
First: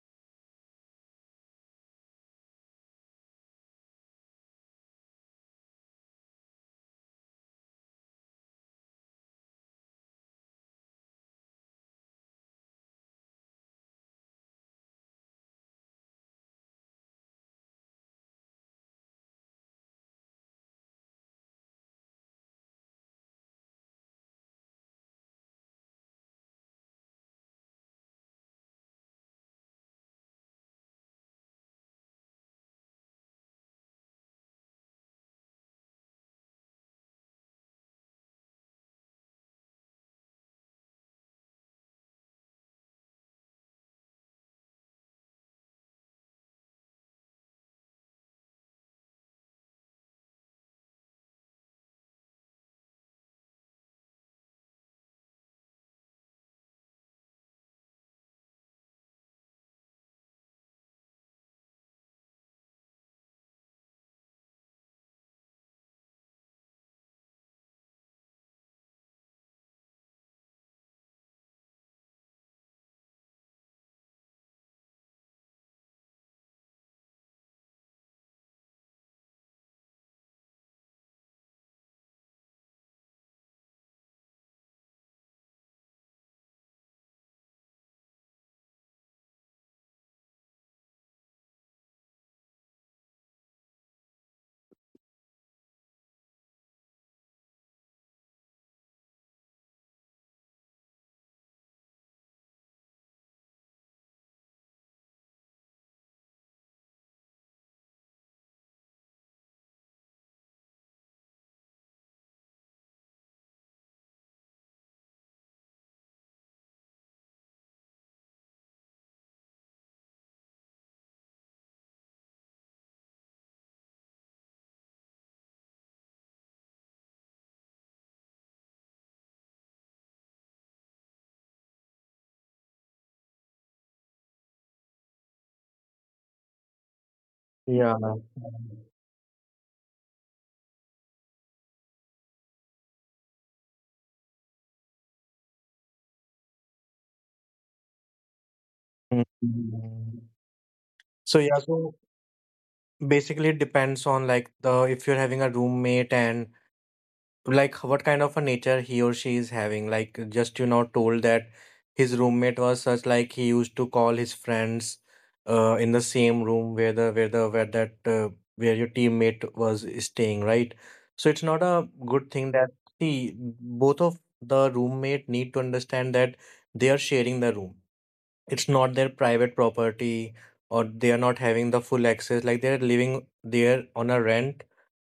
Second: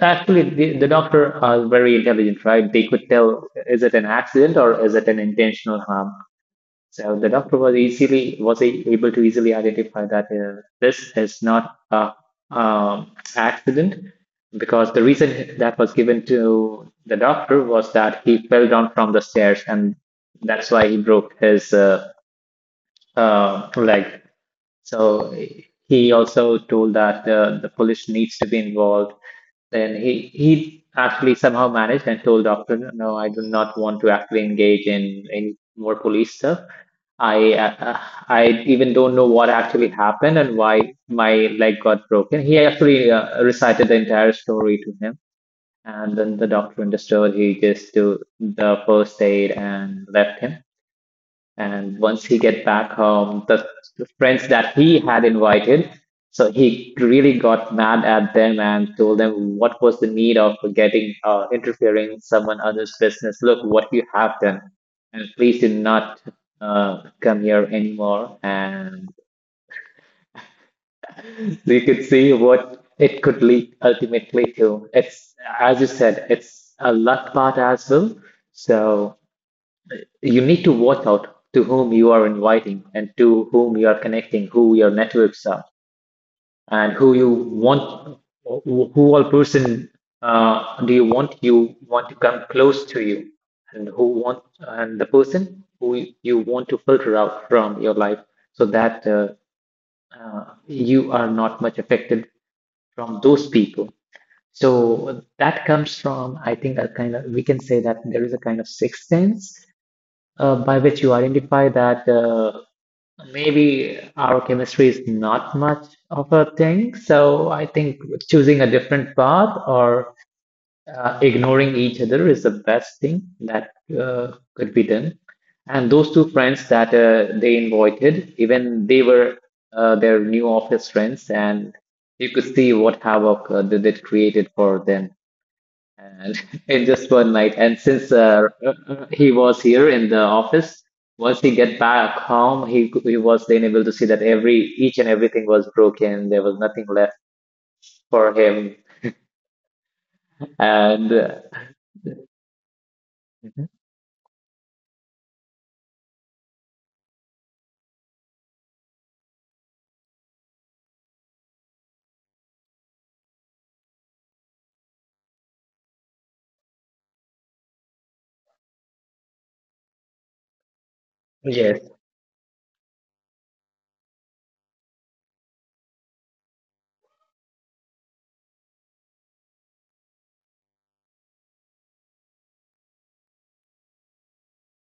Speaker 2: actually the doctor are very intelligent, right? They could tell is it an accident or is it an intentional harm. So the doctor was easily able to easily identify that this is not a accident, because the reason that was given to the doctor was that he fell down from the stairs and that's why he broke his leg. So he also told that the police needs to be involved. Then he actually somehow managed and told doctor, no, I do not want to actually engage in any more police stuff. I uh, I even don't know what actually happened and why my leg got broken. He actually recited the entire story to him, and then the doctor understood. He just do the first aid and left him. And once he get back home, the friends that he had invited, so he really got mad at them and told them what was the need of getting interfering in someone else's business. Look what you have done, and please do not come here anymore. And so you could see what it could lead ultimately to. It's as you said, it's a luck part as well. So you need to watch out to whom you are inviting and to whom you are connecting, who your networks are, and who you want, who all person do you want to come close to you, and who want and the person who you want to filter out from your life so that you are not much affected from those people. So that comes from, I think, a kind of we can say that there is a kind of sixth sense by which you identify that maybe our chemistry is not much of a thing. So I think choosing a different path or ignoring each other is the best thing that could be done. And those two friends that they invited, even they were their new office friends, and you could see what havoc that it created for them and in just one night. And
Speaker 1: Yeah.
Speaker 2: since he was here in the office, once he get back home, he was then able to see that every each and everything was broken. There was nothing left for him,
Speaker 1: Mhm.
Speaker 2: and
Speaker 1: So yeah, so basically it
Speaker 2: Mhm.
Speaker 1: depends on like the if you're having a roommate and like what kind of a nature he or she is having, like just you know told that his roommate was such, like he used to call his friends in the same room where the where the where that where your teammate was staying, right? So it's not a
Speaker 2: Yes.
Speaker 1: good thing that, see, both of the roommate need to understand that they are sharing the room, it's not their private property or they are not having the full access, like they're living there on a rent.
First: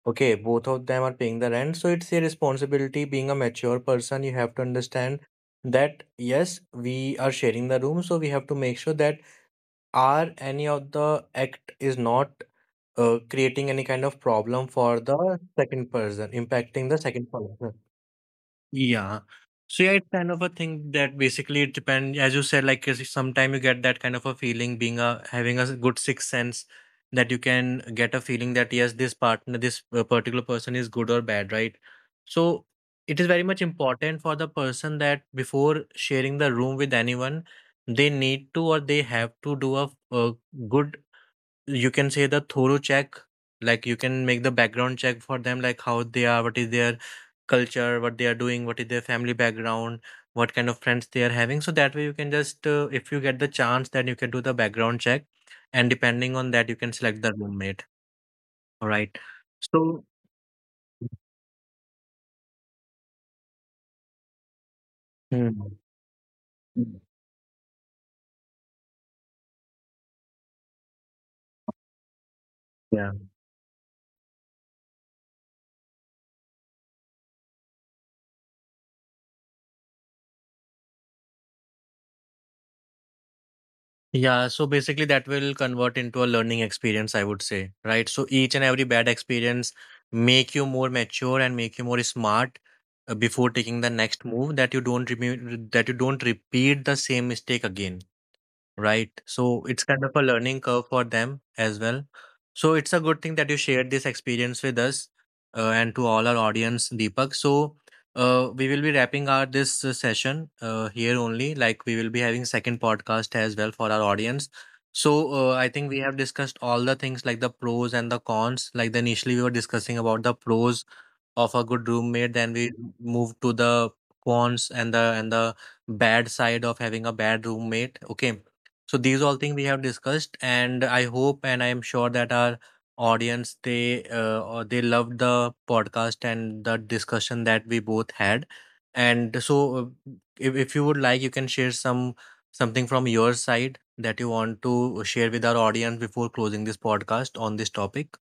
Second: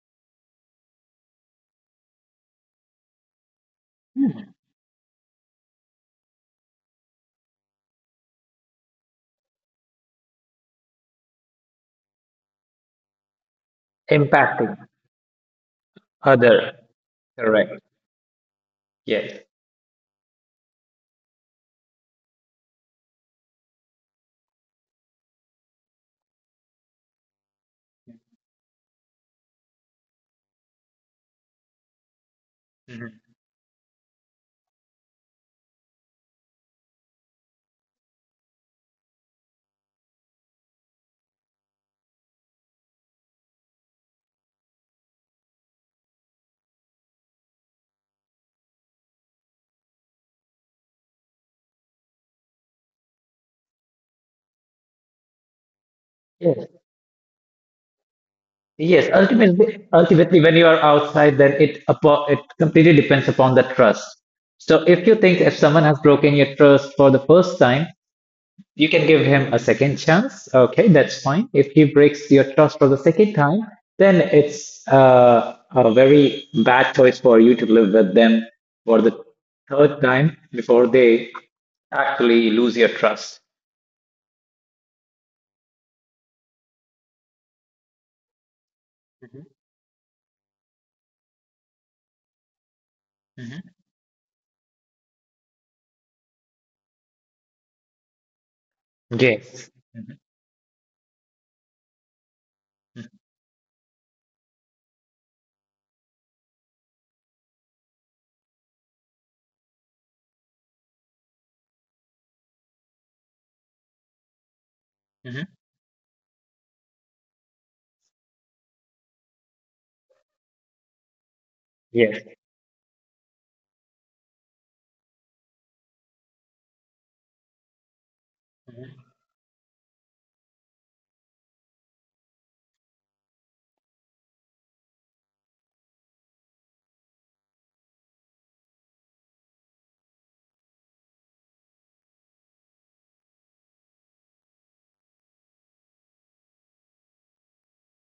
Speaker 1: Okay, both of them are paying the rent. So it's a responsibility being a mature person. You
Speaker 2: Mhm.
Speaker 1: have to understand that yes, we are sharing the room. So we have to make sure that our any of the act is not creating any kind of problem
Speaker 2: Impacting
Speaker 1: for the second person,
Speaker 2: other.
Speaker 1: impacting the second person.
Speaker 2: Correct.
Speaker 1: Yeah.
Speaker 2: Yes.
Speaker 1: So yeah, it's kind of a thing that basically it depends, as you said, like sometimes you get that kind of a feeling being a having a good sixth sense that you can get a feeling that yes, this partner, this particular person is good or bad, right? So
Speaker 2: Mhm.
Speaker 1: it is very much important for the person that before sharing the room with anyone, they need to or they have to do a good, you can say, the thorough check, like you can make the background check for them, like how they are, what is their culture, what they are doing, what is their family background, what kind of friends they are having. So that way you can just, if you get the chance, then you can do the background check, and depending on that, you
Speaker 2: Yes.
Speaker 1: can select the roommate. All
Speaker 2: Yes.
Speaker 1: right.
Speaker 2: Ultimately,
Speaker 1: So,
Speaker 2: ultimately, when you are outside, then it completely depends upon the trust. So if you think if
Speaker 1: hmm,
Speaker 2: someone has broken your trust for the first time, you can give him a second chance. Okay, that's fine. If he breaks your trust for the
Speaker 1: yeah.
Speaker 2: second time, then it's a very bad choice for you to live with them for the third time before they actually lose your trust.
Speaker 1: Yeah, so basically that will convert into a learning experience, I would say, right? So each and every bad
Speaker 2: Mhm,
Speaker 1: experience make you more mature and make you more smart before
Speaker 2: mhm.
Speaker 1: taking the next move, that you don't repeat the same mistake again. Right. So
Speaker 2: Yes.
Speaker 1: it's kind of a
Speaker 2: Mhm,
Speaker 1: learning curve for them as well. So it's a
Speaker 2: mhm,
Speaker 1: good thing that you shared this experience with us and to all our audience, Deepak. So we will be wrapping our this session here only. Like we will be having second podcast as well for our audience. So
Speaker 2: mhm.
Speaker 1: I think we have discussed all the things like the pros and the cons. Like the initially we were discussing about the pros of a good
Speaker 2: Yes,
Speaker 1: roommate, then we move to the cons and the bad side of having a bad roommate, okay? So these all things we have discussed, and I hope and I am sure that our audience they or they loved the podcast and the discussion that we both had. And so uh, if you would like, you can share some something from your side that you want to share with our audience before closing this podcast on this topic.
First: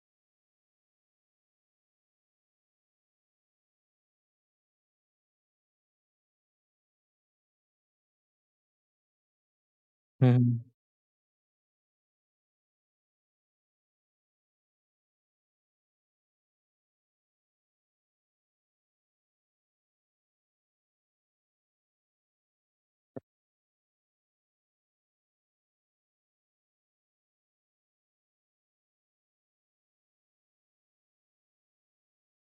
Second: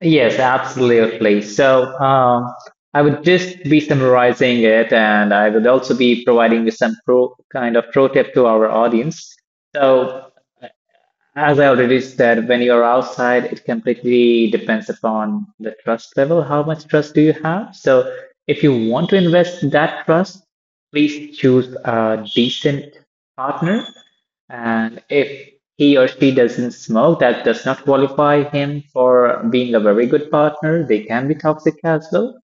Speaker 2: yes, absolutely. So, I would just be summarizing it, and I would also be providing you some pro kind of pro tip to our audience. So,
Speaker 1: Mm-hmm.
Speaker 2: as I already said, when you're outside, it completely depends upon the trust level. How much trust do you have? So, if you want to invest that trust, please choose a decent partner. And if he or she doesn't smoke, that does not qualify him for being a very good partner. They can be toxic as well.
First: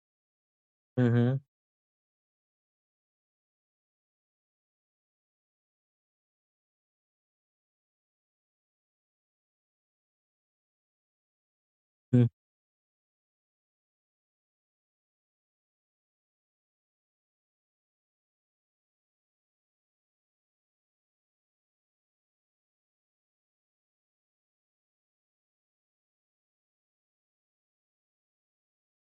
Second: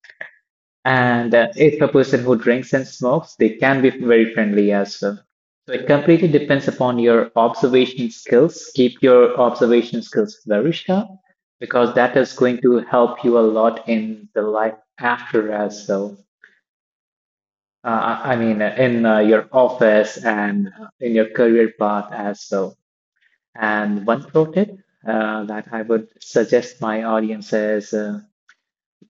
Speaker 2: And
Speaker 1: Mm-hmm.
Speaker 2: if a person who drinks and smokes, they can be very friendly as well. So it completely depends upon your observation skills. Keep your observation skills very sharp because that is going to help you a lot in the life after as well. I mean, in your office and in your career path as well. And one pro tip that I would suggest my audience is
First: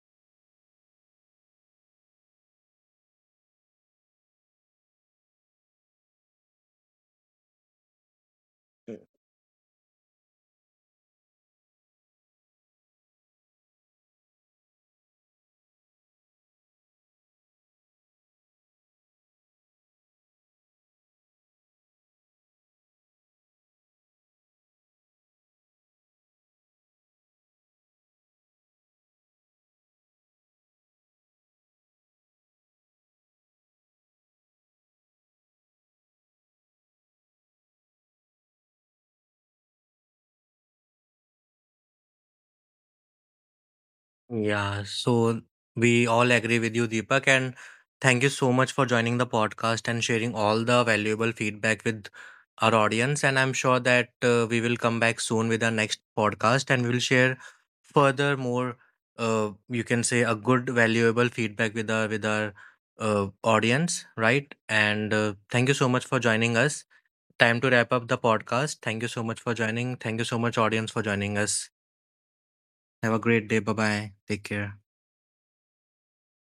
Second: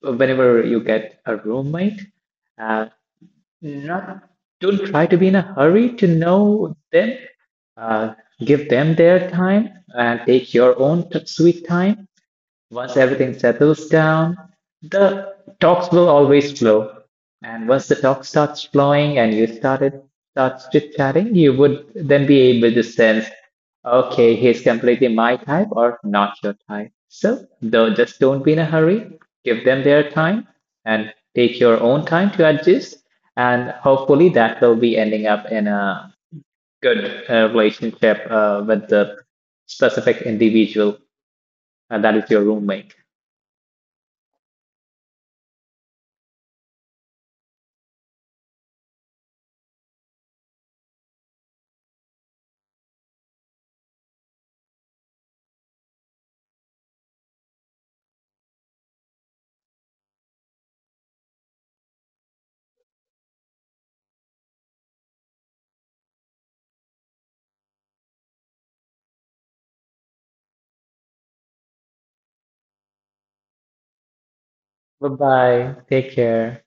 Speaker 2: whenever you get a roommate, uh, Not, don't try to be in a hurry to know them. Uh, give them their time and take your own sweet time. Once everything settles down, the talks will always flow. And once the talk starts flowing and you started starts chit-chatting, you would then be able to sense, okay, he's completely my type or not your type. So, though, just don't be in a hurry. Give them their time and take your own time to adjust. And hopefully, that will be ending up in a good relationship with the specific individual that is your roommate.
Speaker 1: Yeah, so we all agree with you, Deepak, and thank you so much for joining the podcast and sharing all the valuable feedback with our audience. And I'm sure that we will come back soon with our next podcast and we will share further more, you can say, a good, valuable feedback with our audience, right? And thank you so much for joining us. Time to wrap up the podcast. Thank you so much for joining. Thank you so much, audience, for joining us. Have a great day. Bye bye. Take care.
Speaker 2: Bye bye. Take care.